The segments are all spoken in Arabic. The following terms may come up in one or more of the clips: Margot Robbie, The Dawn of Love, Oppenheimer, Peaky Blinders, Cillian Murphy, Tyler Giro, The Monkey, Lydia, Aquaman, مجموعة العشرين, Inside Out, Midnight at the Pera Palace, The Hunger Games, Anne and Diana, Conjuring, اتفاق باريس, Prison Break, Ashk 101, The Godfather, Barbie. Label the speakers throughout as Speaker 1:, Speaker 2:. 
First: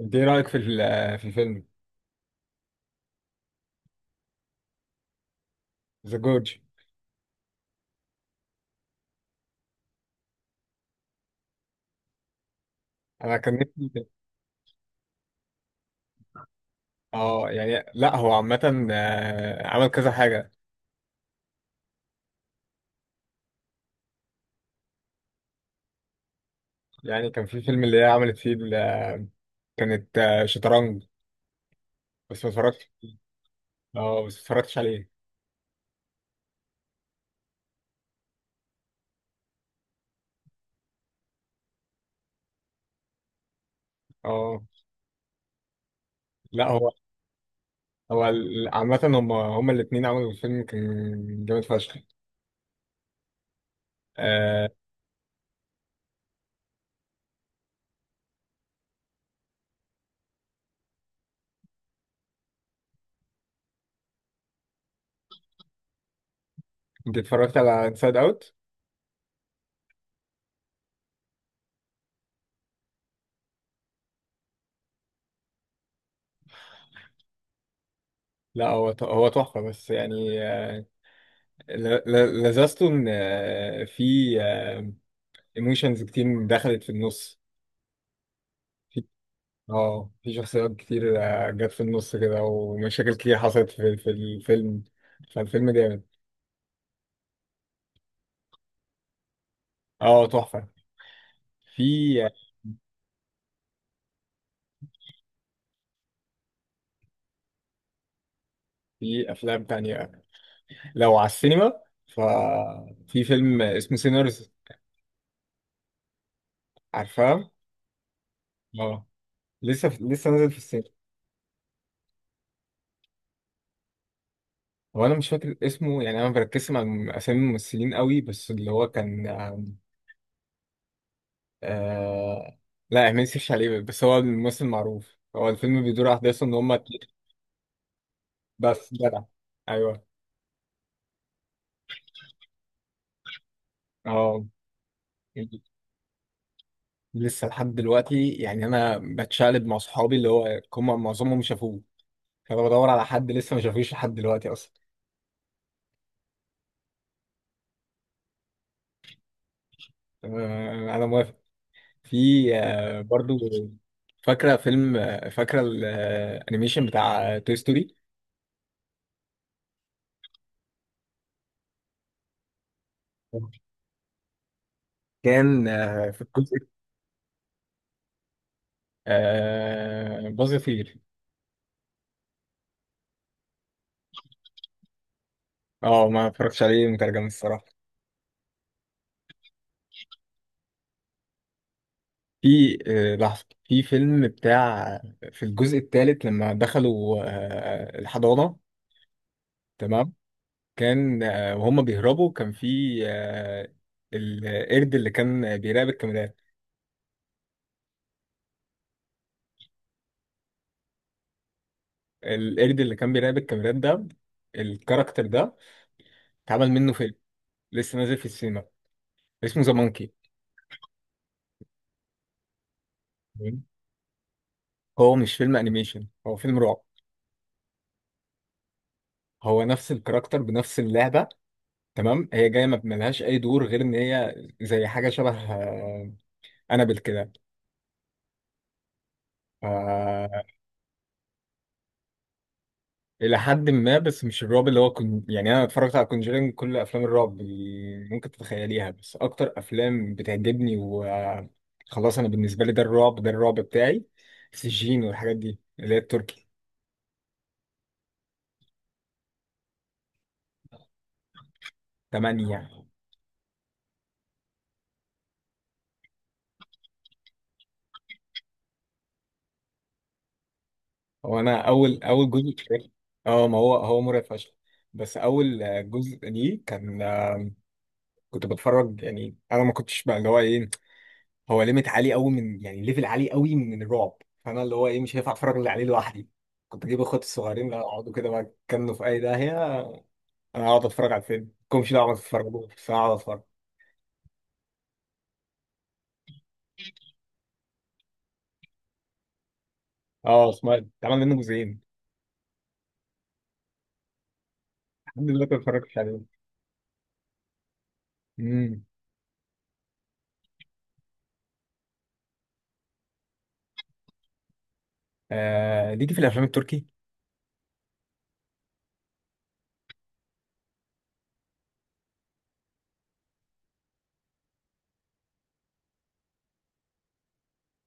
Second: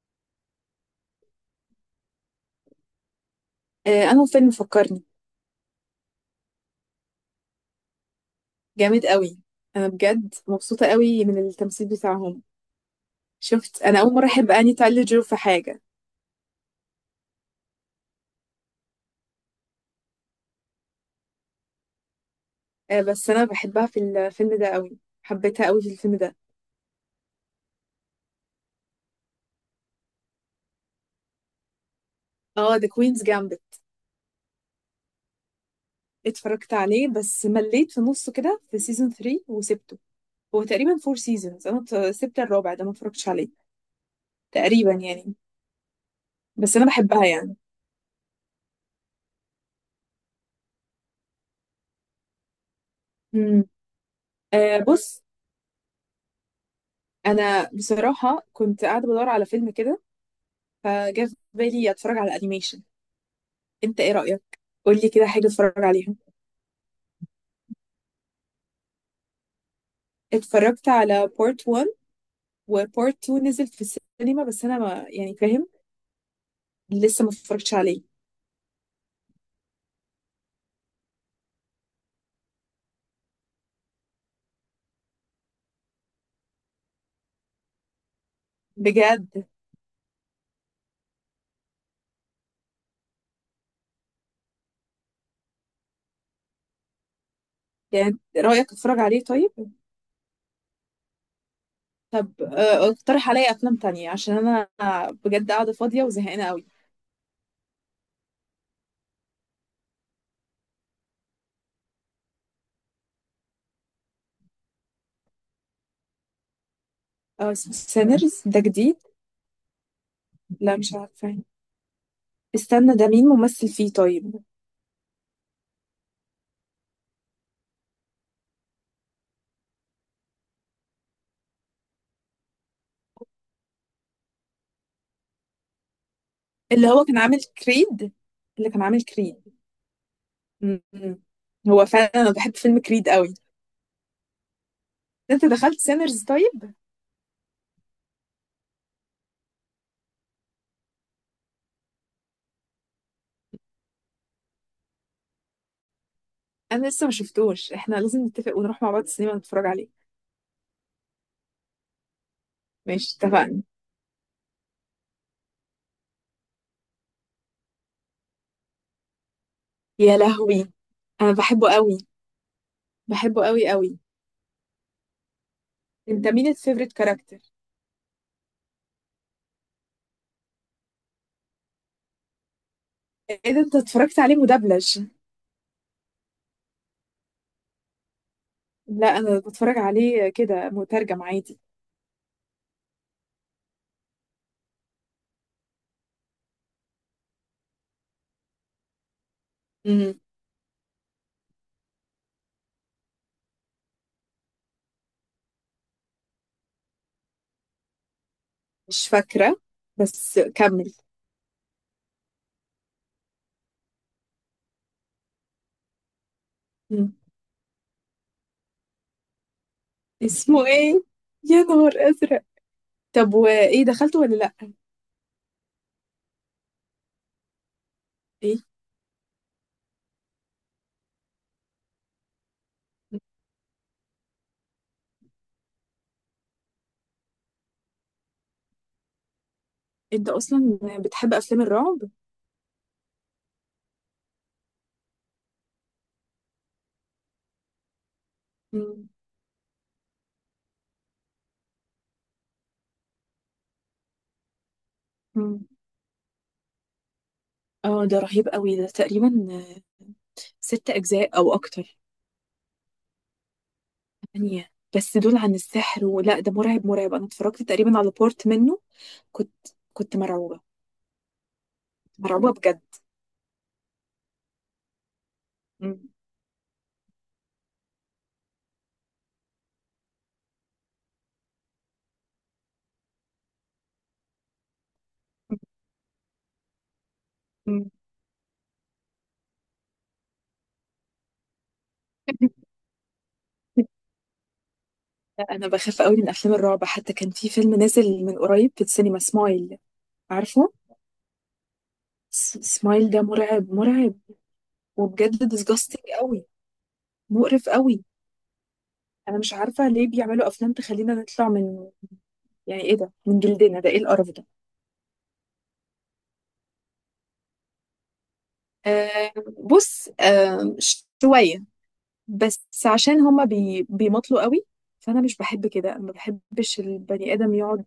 Speaker 1: انت ايه رايك في الفيلم
Speaker 2: أنه فيلم فكرني
Speaker 1: ذا جورج.
Speaker 2: جامد قوي. أنا بجد مبسوطة قوي من التمثيل بتاعهم.
Speaker 1: انا كان
Speaker 2: شفت، أنا
Speaker 1: نفسي.
Speaker 2: أول مرة أحب أني تايلر جيرو في حاجة.
Speaker 1: اه يعني لا هو عامه، عمل كذا حاجه.
Speaker 2: بس أنا بحبها في الفيلم ده قوي، حبيتها قوي في الفيلم ده.
Speaker 1: يعني كان في فيلم اللي هي عملت فيه كانت، شطرنج بس ما
Speaker 2: اه، ذا
Speaker 1: اتفرجتش.
Speaker 2: كوينز جامبت
Speaker 1: اه بس ما اتفرجتش عليه.
Speaker 2: اتفرجت عليه، بس مليت في نصه كده في سيزون 3 وسبته. هو تقريبا فور سيزونز، أنا سبت الرابع ده ما اتفرجتش عليه
Speaker 1: اه
Speaker 2: تقريبا، يعني.
Speaker 1: لا
Speaker 2: بس أنا
Speaker 1: هو
Speaker 2: بحبها يعني.
Speaker 1: عامه هم الاثنين عملوا الفيلم كان جامد فشخ.
Speaker 2: مم.
Speaker 1: آه،
Speaker 2: بص، أنا بصراحة كنت قاعدة بدور على فيلم كده، فجاء في بالي أتفرج على أنيميشن. انت ايه رأيك؟ قولي كده حاجة اتفرج عليها.
Speaker 1: انت اتفرجت على انسايد اوت؟
Speaker 2: اتفرجت على بارت 1 وبارت 2 نزل في السينما، بس انا ما يعني فاهم، لسه ما اتفرجتش عليه.
Speaker 1: لا هو هو تحفه، بس يعني، لذذته ان، في ايموشنز كتير دخلت في النص.
Speaker 2: بجد
Speaker 1: اه في شخصيات كتير جت في النص كده، ومشاكل كتير حصلت في الفيلم، فالفيلم جامد.
Speaker 2: يعني رأيك اتفرج عليه؟ طيب.
Speaker 1: اه تحفة. في
Speaker 2: طب اقترح عليا افلام تانية، عشان انا بجد قاعدة فاضية وزهقانة قوي.
Speaker 1: في افلام تانية، لو على السينما ففي فيلم اسمه سينرز، عارفاه؟
Speaker 2: اه اسمه سينرز، ده جديد؟
Speaker 1: اه لسه نازل في
Speaker 2: لا
Speaker 1: السينما.
Speaker 2: مش عارفة، استنى، ده مين ممثل فيه طيب؟
Speaker 1: هو انا مش فاكر اسمه، يعني انا ما بركزش مع اسامي الممثلين قوي، بس اللي هو كان، آه لا ما نسيش عليه، بس هو الممثل معروف. هو الفيلم بيدور احداثه ان هم،
Speaker 2: اللي هو كان عامل كريد، اللي كان
Speaker 1: بس
Speaker 2: عامل
Speaker 1: جدع.
Speaker 2: كريد.
Speaker 1: ايوه.
Speaker 2: م. هو فعلا انا بحب فيلم كريد قوي.
Speaker 1: اه
Speaker 2: انت دخلت سينرز طيب؟
Speaker 1: لسه لحد دلوقتي، يعني انا بتشقلب مع صحابي اللي هو هم معظمهم شافوه، فبدور على حد لسه ما شافوش لحد دلوقتي اصلا.
Speaker 2: انا لسه ما شفتوش، احنا لازم نتفق ونروح مع بعض السينما نتفرج عليه.
Speaker 1: انا موافق. في،
Speaker 2: ماشي،
Speaker 1: برضو
Speaker 2: اتفقنا.
Speaker 1: فاكره فيلم، فاكره الانيميشن بتاع توي ستوري.
Speaker 2: يا لهوي، انا بحبه قوي، بحبه قوي قوي.
Speaker 1: كان، في
Speaker 2: انت مين
Speaker 1: الجزء،
Speaker 2: الفيفوريت كاركتر؟
Speaker 1: باظ يطير.
Speaker 2: ايه ده، انت اتفرجت عليه مدبلج؟
Speaker 1: اه ما اتفرجتش عليه مترجم الصراحه.
Speaker 2: لا انا بتفرج عليه كده مترجم عادي.
Speaker 1: في، لحظه في فيلم بتاع، في الجزء الثالث لما دخلوا الحضانه، تمام.
Speaker 2: امم،
Speaker 1: كان، وهم بيهربوا كان في، القرد اللي كان بيراقب الكاميرات.
Speaker 2: مش فاكره، بس كمل.
Speaker 1: القرد اللي كان بيراقب الكاميرات ده، الكاركتر ده اتعمل منه
Speaker 2: مم.
Speaker 1: فيلم، لسه نازل في السينما، اسمه ذا مونكي.
Speaker 2: اسمه ايه؟ يا نهار ازرق. طب وايه، دخلته ولا لا؟
Speaker 1: هو مش فيلم انيميشن، هو فيلم رعب.
Speaker 2: ايه.
Speaker 1: هو نفس الكاركتر بنفس اللعبة، تمام. هي جاية ما ملهاش أي دور غير إن هي زي حاجة شبه، أنابل كده.
Speaker 2: انت
Speaker 1: آه،
Speaker 2: اصلا بتحب افلام الرعب؟
Speaker 1: الى حد ما، بس مش الرعب اللي هو كن... يعني انا اتفرجت على كونجرينج، كل افلام الرعب اللي ممكن تتخيليها،
Speaker 2: مم.
Speaker 1: بس اكتر افلام بتعجبني وخلاص، انا بالنسبه لي ده الرعب، ده الرعب بتاعي. سجين والحاجات دي
Speaker 2: مم.
Speaker 1: اللي هي التركي.
Speaker 2: اه ده رهيب قوي، ده تقريبا ست أجزاء أو أكتر.
Speaker 1: تمانية يعني.
Speaker 2: تمانية؟ بس دول عن السحر، ولا ده مرعب مرعب؟ أنا اتفرجت تقريبا على بورت منه، كنت كنت مرعوبة،
Speaker 1: هو انا اول
Speaker 2: مرعوبة بجد.
Speaker 1: جزء، اه ما هو هو مرعب فشخ، بس اول
Speaker 2: مم.
Speaker 1: جزء ليه كان، كنت بتفرج، يعني انا ما كنتش بقى اللي هو ايه، هو ليميت عالي قوي من، يعني ليفل عالي قوي من الرعب، فانا اللي هو ايه مش هينفع اتفرج اللي عليه لوحدي، كنت اجيب اخواتي الصغيرين لا
Speaker 2: مم.
Speaker 1: اقعدوا كده بقى يتكنوا في اي داهيه، انا اقعد اتفرج على الفيلم، مالكمش دعوه ما تتفرجوا بس انا اقعد اتفرج.
Speaker 2: لا، أنا بخاف قوي من أفلام الرعب. حتى كان في فيلم نازل من قريب في السينما، سمايل،
Speaker 1: اه
Speaker 2: عارفه؟
Speaker 1: سمعت اتعمل منه جزئين.
Speaker 2: سمايل ده مرعب مرعب،
Speaker 1: الحمد لله
Speaker 2: وبجد
Speaker 1: ما اتفرجتش
Speaker 2: ديسجاستنج
Speaker 1: عليهم.
Speaker 2: قوي، مقرف قوي.
Speaker 1: امم.
Speaker 2: أنا مش عارفة ليه بيعملوا أفلام تخلينا نطلع من، يعني إيه ده، من جلدنا؟ ده إيه القرف ده؟
Speaker 1: آه ليكي في الافلام التركي.
Speaker 2: آه، بص، شوية، بس عشان هما بيمطلوا قوي. فأنا مش بحب كده، أنا ما بحبش البني آدم يقعد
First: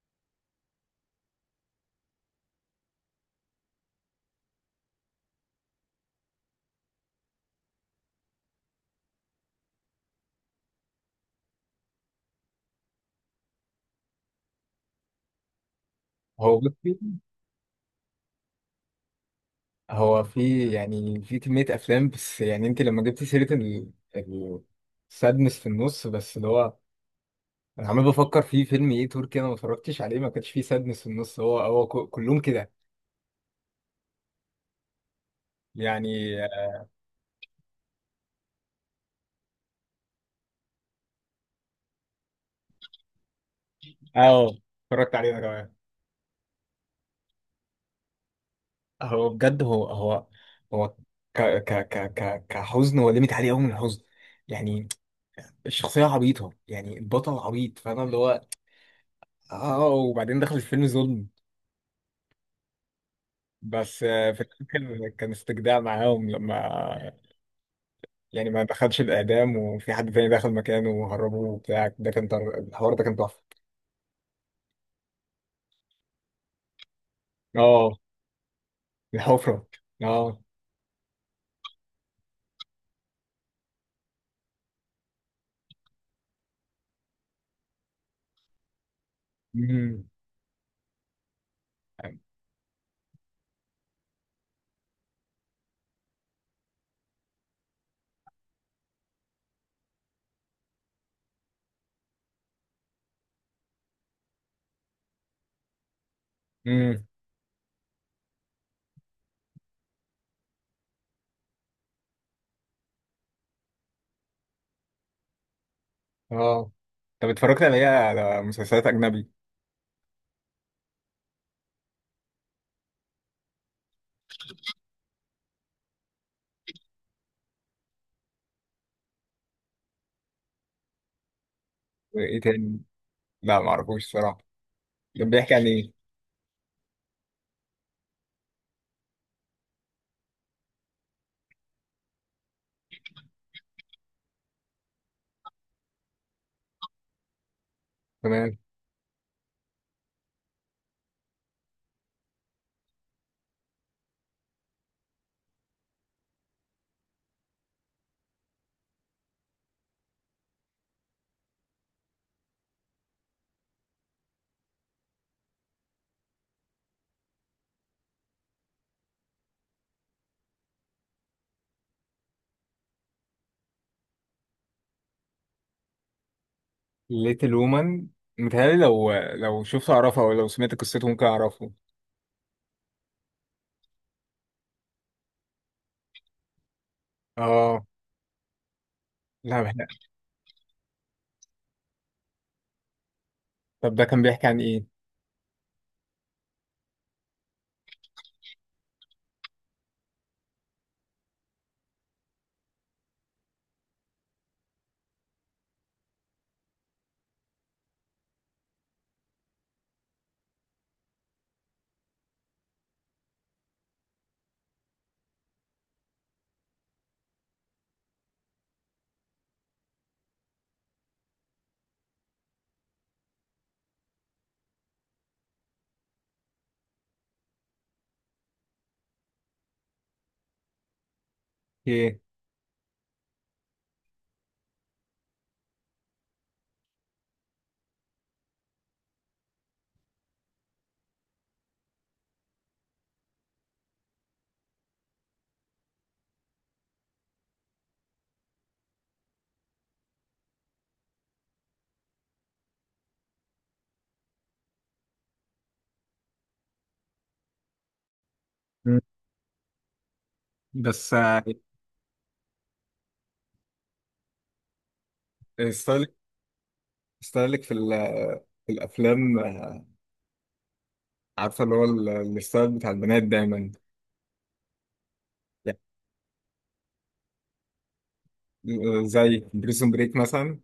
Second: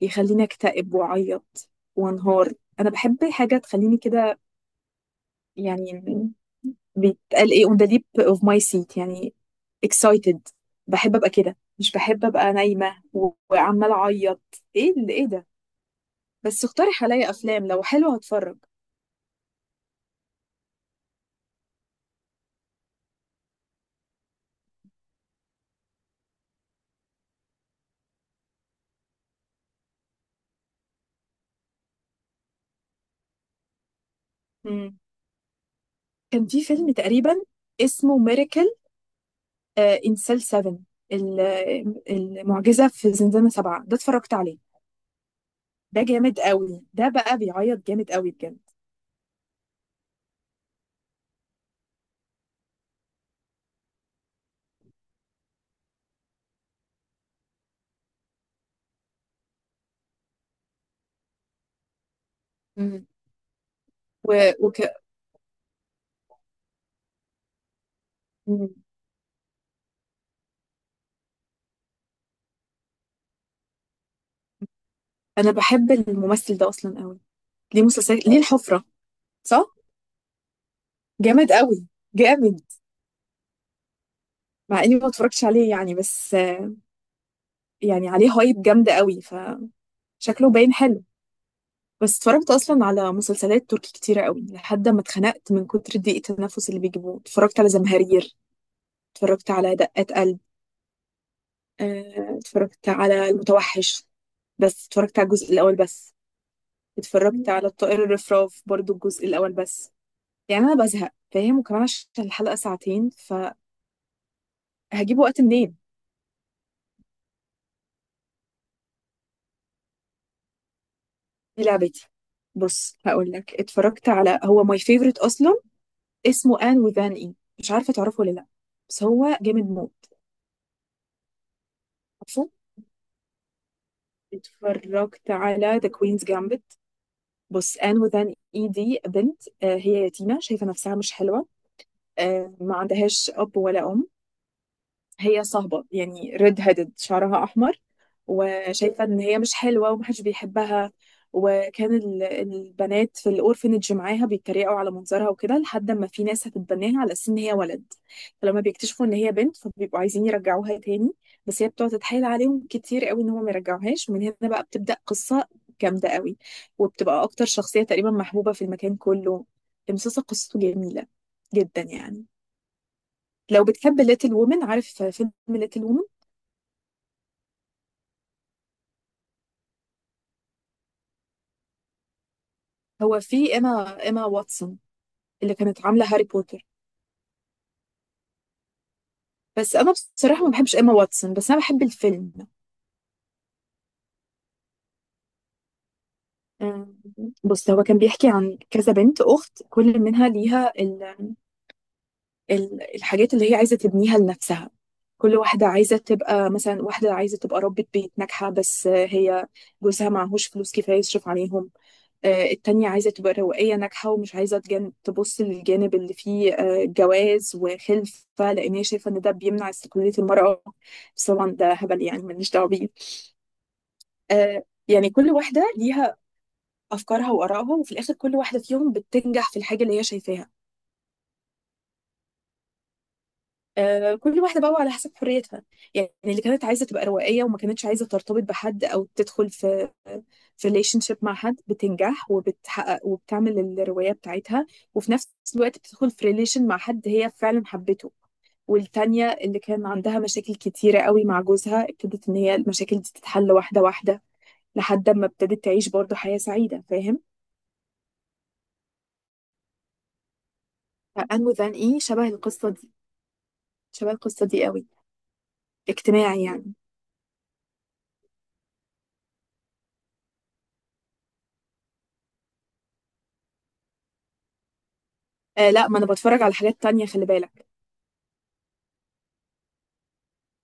Speaker 2: يخليني أكتئب وأعيط وأنهار. أنا بحب حاجة تخليني كده، يعني، بيتقال إيه، on the lip of my seat، يعني excited. بحب أبقى كده، مش بحب أبقى نايمة وعمالة أعيط. إيه اللي، إيه ده.
Speaker 1: هو
Speaker 2: بس
Speaker 1: بصي،
Speaker 2: اقترح عليا أفلام لو حلوة هتفرج.
Speaker 1: هو في يعني في كميه افلام، بس يعني انت لما جبتي سيره السادنس في النص، بس اللي هو انا عمال بفكر في فيلم ايه تركي انا ما اتفرجتش عليه ما كانش فيه سادنس في النص، هو هو كلهم كده
Speaker 2: مم.
Speaker 1: يعني.
Speaker 2: كان في فيلم تقريبا اسمه Miracle، انسل 7، ال- المعجزة في زنزانة سبعة، ده اتفرجت
Speaker 1: اه
Speaker 2: عليه.
Speaker 1: اتفرجت عليه انا كمان.
Speaker 2: ده جامد قوي ده، بقى بيعيط جامد قوي بجد.
Speaker 1: هو بجد هو هو ك ك ك ك كحزن، هو ليميت عليه قوي من الحزن يعني. الشخصيه عبيطه يعني، البطل عبيط فاهم اللي هو، اه وبعدين دخل الفيلم ظلم،
Speaker 2: مم.
Speaker 1: بس في
Speaker 2: و... وك...
Speaker 1: الاخر كان استجداع معاهم لما، يعني ما
Speaker 2: مم.
Speaker 1: دخلش الاعدام، وفي حد تاني دخل مكانه وهربوه وبتاع ده كان الحوار ده كان تحفه.
Speaker 2: انا بحب الممثل ده اصلا قوي، ليه
Speaker 1: اه.
Speaker 2: مسلسلات، ليه الحفرة،
Speaker 1: الحفرة.
Speaker 2: صح؟
Speaker 1: اه.
Speaker 2: جامد قوي، جامد، مع اني ما اتفرجتش عليه يعني، بس يعني عليه هايب جامدة قوي
Speaker 1: امم.
Speaker 2: فشكله باين حلو. بس اتفرجت اصلا على مسلسلات تركي كتيرة قوي لحد ما اتخنقت من كتر ضيق التنفس اللي بيجيبوه. اتفرجت على زمهرير، اتفرجت على دقات، اتفرجت على المتوحش بس اتفرجت على الجزء الأول بس.
Speaker 1: امم.
Speaker 2: اتفرجت على الطائر الرفراف برضو الجزء الأول بس. يعني أنا بزهق فاهم، وكمان عشان الحلقة ساعتين فهجيب وقت منين.
Speaker 1: اه طب اتفرجت على ايه، على مسلسلات أجنبي؟
Speaker 2: دي لعبتي. بص هقول لك، اتفرجت على، هو ماي فيفورت أصلا، اسمه آن وذان إي، مش عارفة تعرفه ولا لأ، بس هو جامد موت.
Speaker 1: ايه
Speaker 2: عارفه؟
Speaker 1: تاني؟ لا معرفوش الصراحة.
Speaker 2: اتفرجت
Speaker 1: كان بيحكي عن
Speaker 2: على ذا
Speaker 1: ايه؟
Speaker 2: كوينز جامبت. بص، آن وذان إي دي بنت، هي يتيمة شايفة نفسها مش حلوة، ما عندهاش أب ولا أم، هي صهبة يعني ريد هيدد، شعرها أحمر،
Speaker 1: تمام.
Speaker 2: وشايفة إن هي مش حلوة ومحدش بيحبها. وكان البنات في الأورفنج معاها بيتريقوا على منظرها وكده، لحد ما في ناس هتتبناها على أساس إن هي ولد. فلما بيكتشفوا إن هي بنت فبيبقوا عايزين يرجعوها تاني، بس هي بتقعد تتحايل عليهم كتير قوي إن هم ما يرجعوهاش. ومن هنا بقى بتبدأ قصة جامدة قوي، وبتبقى أكتر شخصية تقريبا محبوبة في المكان كله. المسلسل قصته جميلة جدا يعني. لو بتحب ليتل وومن، عارف فيلم ليتل وومن؟
Speaker 1: ليتل وومن، متهيألي لو لو شفت أعرفه، أو لو سمعت قصته ممكن أعرفه.
Speaker 2: هو في ايما واتسون، اللي كانت عامله هاري بوتر.
Speaker 1: اه لا
Speaker 2: بس
Speaker 1: بحنا.
Speaker 2: انا بصراحه ما بحبش ايما واتسون، بس انا بحب الفيلم.
Speaker 1: طب ده كان بيحكي عن ايه؟
Speaker 2: أم، بص هو كان بيحكي عن كذا بنت اخت، كل منها ليها الحاجات اللي هي عايزه تبنيها لنفسها. كل واحده عايزه تبقى، مثلا واحده عايزه تبقى ربة بيت ناجحه بس هي جوزها معهوش فلوس كفايه يصرف عليهم. التانية عايزة تبقى روائية ناجحة ومش عايزة تبص للجانب اللي فيه جواز وخلفة، لأن هي شايفة إن ده بيمنع استقلالية المرأة. بس طبعا ده هبل، يعني ملناش دعوة بيه. يعني كل واحدة ليها أفكارها وآرائها، وفي الآخر كل واحدة فيهم بتنجح في الحاجة اللي هي شايفاها،
Speaker 1: ايه.
Speaker 2: كل واحدة بقى على حسب حريتها. يعني اللي كانت عايزة تبقى روائية وما كانتش عايزة ترتبط بحد أو تدخل في في ريليشن شيب مع حد، بتنجح وبتحقق وبتعمل الرواية بتاعتها، وفي نفس الوقت بتدخل في ريليشن مع حد هي فعلا حبته. والتانية اللي كان عندها مشاكل كتيرة قوي مع جوزها، ابتدت إن هي المشاكل دي تتحل واحدة واحدة، لحد ما ابتدت تعيش برضه حياة سعيدة، فاهم؟
Speaker 1: مم. بس،
Speaker 2: فأنمو ذان إيه شبه القصة دي، شبه القصة دي قوي،
Speaker 1: ستايلك،
Speaker 2: اجتماعي يعني.
Speaker 1: ستايلك في الافلام، عارفه اللي هو الستايل بتاع البنات دايما.
Speaker 2: آه
Speaker 1: يعني،
Speaker 2: لا، ما أنا بتفرج على حاجات تانية، خلي بالك.
Speaker 1: زي بريزون بريك مثلا.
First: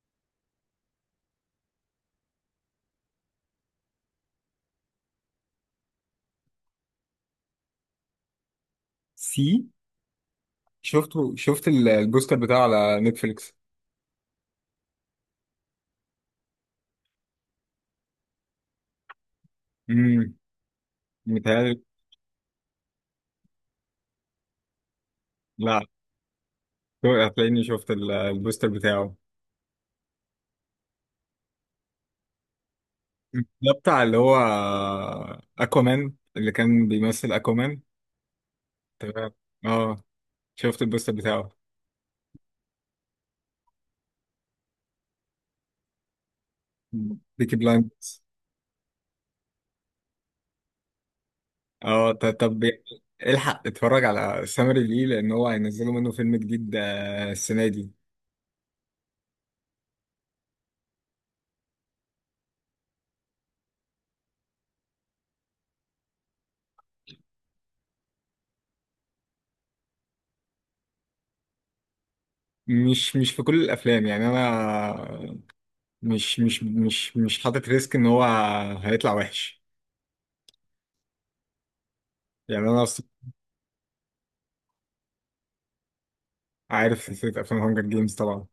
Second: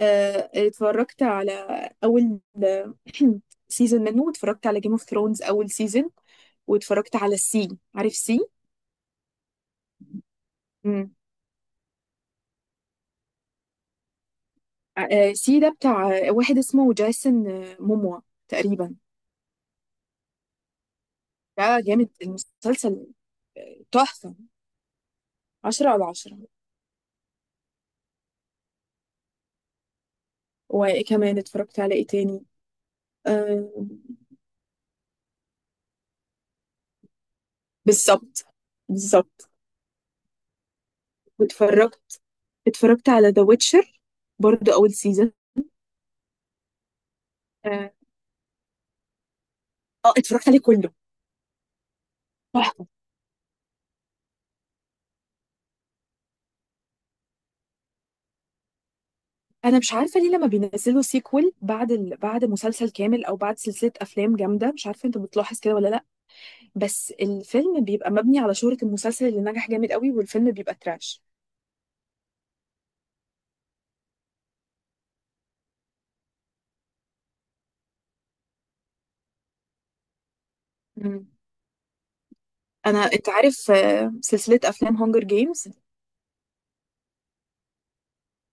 Speaker 2: اتفرجت على اول سيزون منه، واتفرجت على جيم اوف ثرونز اول سيزون، واتفرجت على السي، عارف سي؟
Speaker 1: سي،
Speaker 2: امم،
Speaker 1: شفته، شفت البوستر بتاعه على نتفليكس.
Speaker 2: سي ده بتاع واحد اسمه جايسون موموا تقريبا.
Speaker 1: امم. متهيألي.
Speaker 2: ده جامد المسلسل، تحفة،
Speaker 1: لا.
Speaker 2: عشرة على عشرة.
Speaker 1: هتلاقيني شفت البوستر بتاعه.
Speaker 2: وكمان اتفرجت على ايه تاني،
Speaker 1: مم.
Speaker 2: آه،
Speaker 1: ده بتاع اللي هو اكوامان، اللي كان بيمثل اكوامان.
Speaker 2: بالظبط
Speaker 1: تمام.
Speaker 2: بالظبط.
Speaker 1: اه. شفت البوستر بتاعه.
Speaker 2: واتفرجت اتفرجت على ذا ويتشر برضو اول سيزون.
Speaker 1: بيكي
Speaker 2: اه،
Speaker 1: بلايندرز.
Speaker 2: اتفرجت عليه كله.
Speaker 1: اه طب الحق اتفرج على سامري ليه، لان هو هينزلوا منه فيلم جديد السنه دي.
Speaker 2: انا مش عارفه ليه لما بينزلوا سيكول بعد بعد مسلسل كامل او بعد سلسله افلام جامده، مش عارفه، انت بتلاحظ كده ولا لا؟ بس الفيلم بيبقى مبني على شهره المسلسل اللي نجح جامد قوي، والفيلم بيبقى تراش.
Speaker 1: مش في كل الافلام، يعني انا مش حاطط ريسك ان هو هيطلع وحش
Speaker 2: مم.
Speaker 1: يعني. انا
Speaker 2: انت عارف سلسله افلام هونجر جيمز؟
Speaker 1: عارف سلسلة أفلام هانجر جيمز طبعا.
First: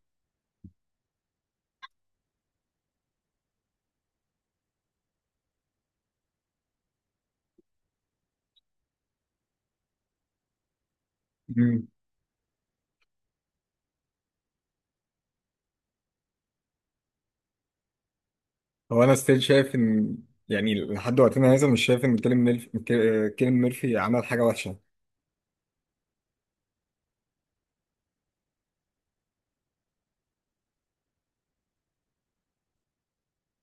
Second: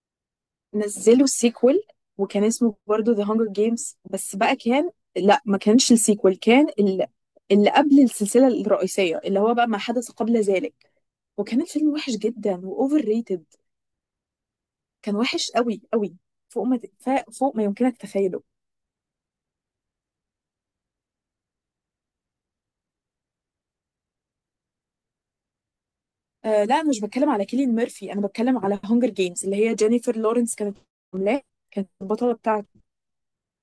Speaker 2: نزلوا سيكول، وكان اسمه برضو ذا هونجر جيمز بس بقى، كان، لا ما كانش السيكول، كان اللي قبل السلسله الرئيسيه، اللي هو بقى ما حدث قبل ذلك. وكان
Speaker 1: مم.
Speaker 2: الفيلم وحش جدا واوفر ريتد، كان وحش قوي قوي، فوق ما ف- فوق ما يمكنك تخيله.
Speaker 1: هو أنا ستيل شايف إن، يعني لحد وقتنا هذا مش شايف إن كيليان ميرفي، كيليان ميرفي عمل حاجة وحشة.
Speaker 2: آه لا انا مش بتكلم على كيليان ميرفي، انا بتكلم على هونجر جيمز اللي هي جينيفر لورنس كانت عاملاه، كانت البطله بتاعته.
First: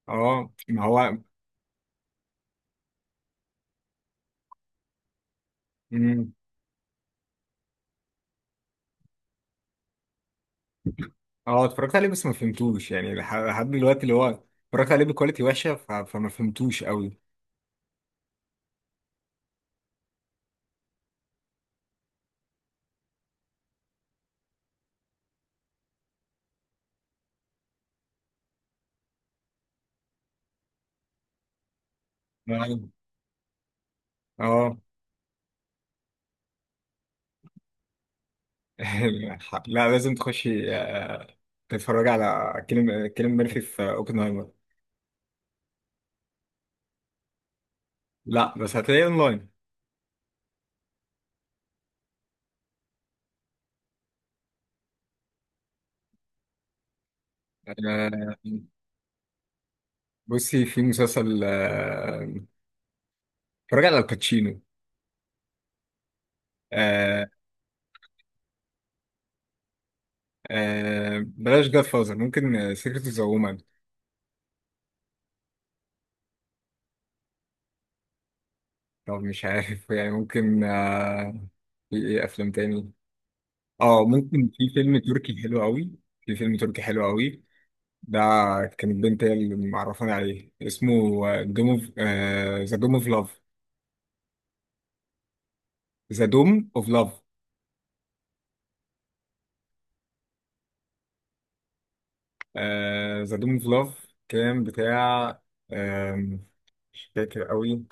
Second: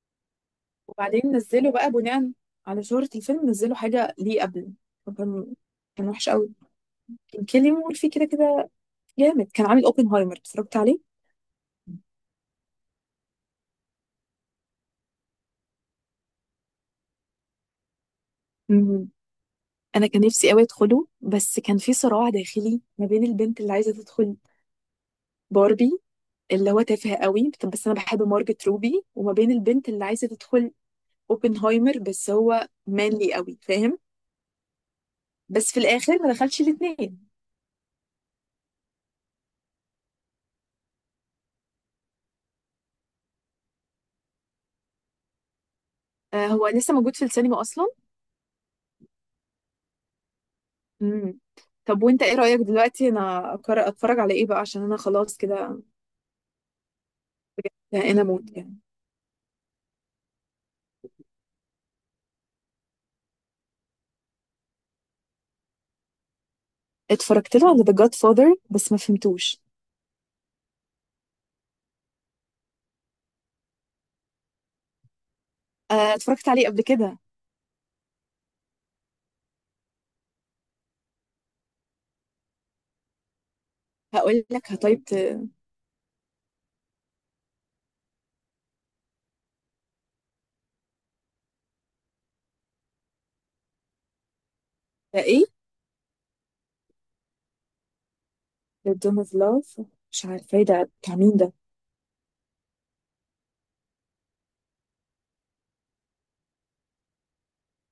Speaker 1: أه ما هو.
Speaker 2: وبعدين نزلوا بقى بناء على شهرة الفيلم، نزلوا حاجه ليه قبل، فكان، كان وحش
Speaker 1: مم.
Speaker 2: قوي. كان كيليان ميرفي كده كده جامد، كان عامل اوبنهايمر، اتفرجت عليه.
Speaker 1: أه اتفرجت عليه بس ما فهمتوش يعني لحد دلوقتي اللي هو، اتفرجت عليه بكواليتي وحشة ف... فما فهمتوش قوي.
Speaker 2: مم. انا كان نفسي قوي ادخله، بس كان في صراع داخلي ما بين البنت اللي عايزه تدخل باربي، اللي هو تافه قوي بس انا بحب مارجت روبي، وما بين البنت اللي عايزه تدخل اوبنهايمر، بس هو
Speaker 1: نعم.
Speaker 2: مانلي قوي فاهم.
Speaker 1: أه.
Speaker 2: بس في الاخر ما دخلش الاثنين.
Speaker 1: لا لازم تخشي، تتفرج على كيليان ميرفي في أوبنهايمر.
Speaker 2: آه، هو لسه موجود في السينما اصلا؟
Speaker 1: لا بس هتلاقيه أونلاين.
Speaker 2: امم. طب وانت ايه رايك دلوقتي، انا اتفرج على ايه بقى عشان انا خلاص كده بجد انا
Speaker 1: آه،
Speaker 2: موت يعني.
Speaker 1: بصي في مسلسل، اتفرج على الباتشينو. آه.
Speaker 2: اتفرجت له على ذا جاد فاذر بس ما فهمتوش.
Speaker 1: آه بلاش جاد فازر، ممكن سيكريت اوف ذا وومن.
Speaker 2: آه، اتفرجت عليه قبل كده.
Speaker 1: طب مش عارف يعني ممكن آه، في ايه افلام تاني. اه
Speaker 2: هقول
Speaker 1: ممكن، في
Speaker 2: لك
Speaker 1: فيلم
Speaker 2: هتايبت.
Speaker 1: تركي حلو قوي، في فيلم تركي حلو قوي ده، كان البنت هي اللي معرفاني عليه، اسمه دوم اوف، ذا دوم اوف لاف.
Speaker 2: ده ايه؟
Speaker 1: ذا دوم اوف لاف.
Speaker 2: ذا دون اوف لاف، مش عارفه إيه ده، بتاع مين ده؟
Speaker 1: ذا دوم اوف لاف كان بتاع، آم، مش فاكر قوي،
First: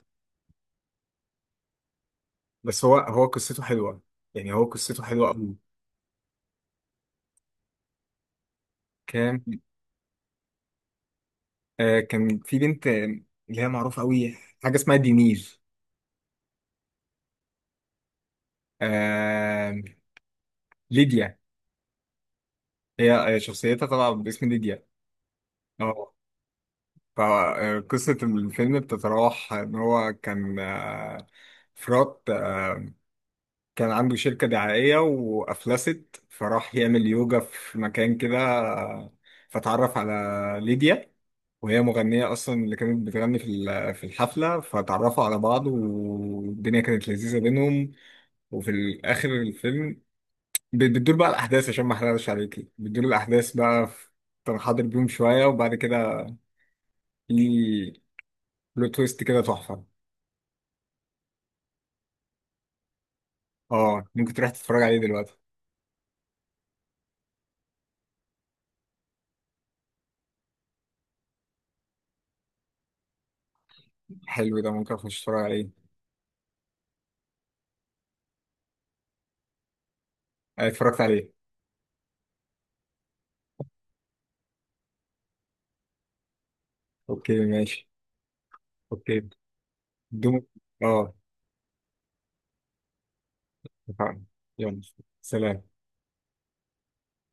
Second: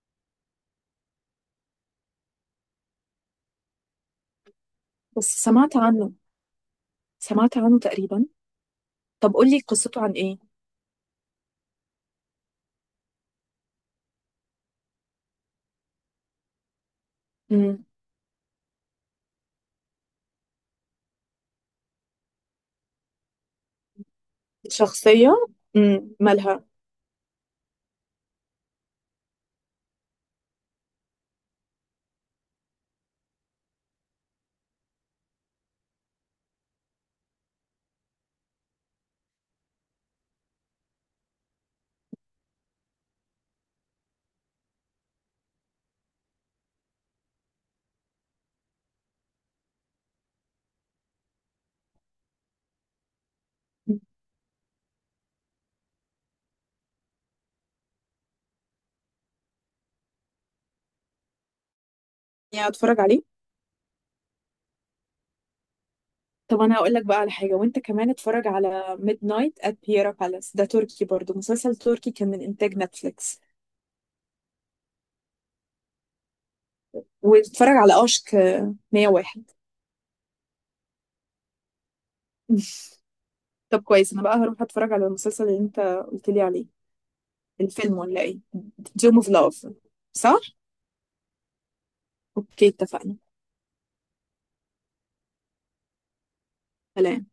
Speaker 1: بس هو قصته حلوه، يعني هو قصته حلوه
Speaker 2: بس
Speaker 1: قوي.
Speaker 2: سمعت عنه، سمعت عنه تقريبا. طب
Speaker 1: كان،
Speaker 2: قولي قصته عن ايه؟
Speaker 1: كان في بنت، اللي هي معروفة قوي، حاجة اسمها دينير،
Speaker 2: امم.
Speaker 1: آه، ليديا. هي، شخصيتها طبعا باسم ليديا.
Speaker 2: شخصية، امم،
Speaker 1: اه.
Speaker 2: مالها؟
Speaker 1: فقصة الفيلم بتتراوح ان هو كان، فرات، كان عنده شركة دعائية وأفلست، فراح يعمل يوجا في مكان كده، فتعرف على ليديا، وهي مغنية أصلا اللي كانت بتغني في الحفلة، فتعرفوا على بعض والدنيا كانت لذيذة بينهم. وفي الاخر الفيلم، بتدور بقى الاحداث، عشان ما احرقش عليكي، بتدور الاحداث بقى
Speaker 2: مم.
Speaker 1: في، كان حاضر بيهم شويه وبعد كده في بلوت تويست كده تحفه.
Speaker 2: يعني اتفرج عليه.
Speaker 1: اه ممكن تروح تتفرج عليه دلوقتي.
Speaker 2: طب انا هقول لك بقى على حاجة، وانت كمان اتفرج على ميد نايت ات بيرا بالاس، ده تركي برضو، مسلسل تركي كان من انتاج نتفليكس.
Speaker 1: حلو ده، ممكن اخش اتفرج عليه.
Speaker 2: واتفرج على اشك 101.
Speaker 1: اتفرجت عليه.
Speaker 2: طب كويس، انا بقى هروح اتفرج على المسلسل اللي انت قلت لي عليه،
Speaker 1: اوكي ماشي.
Speaker 2: الفيلم ولا ايه؟ دوم
Speaker 1: اوكي.
Speaker 2: اوف لاف، صح.
Speaker 1: دوم. اه.
Speaker 2: اوكي، اتفقنا.
Speaker 1: اتفقنا. يلا. سلام.
Speaker 2: سلام.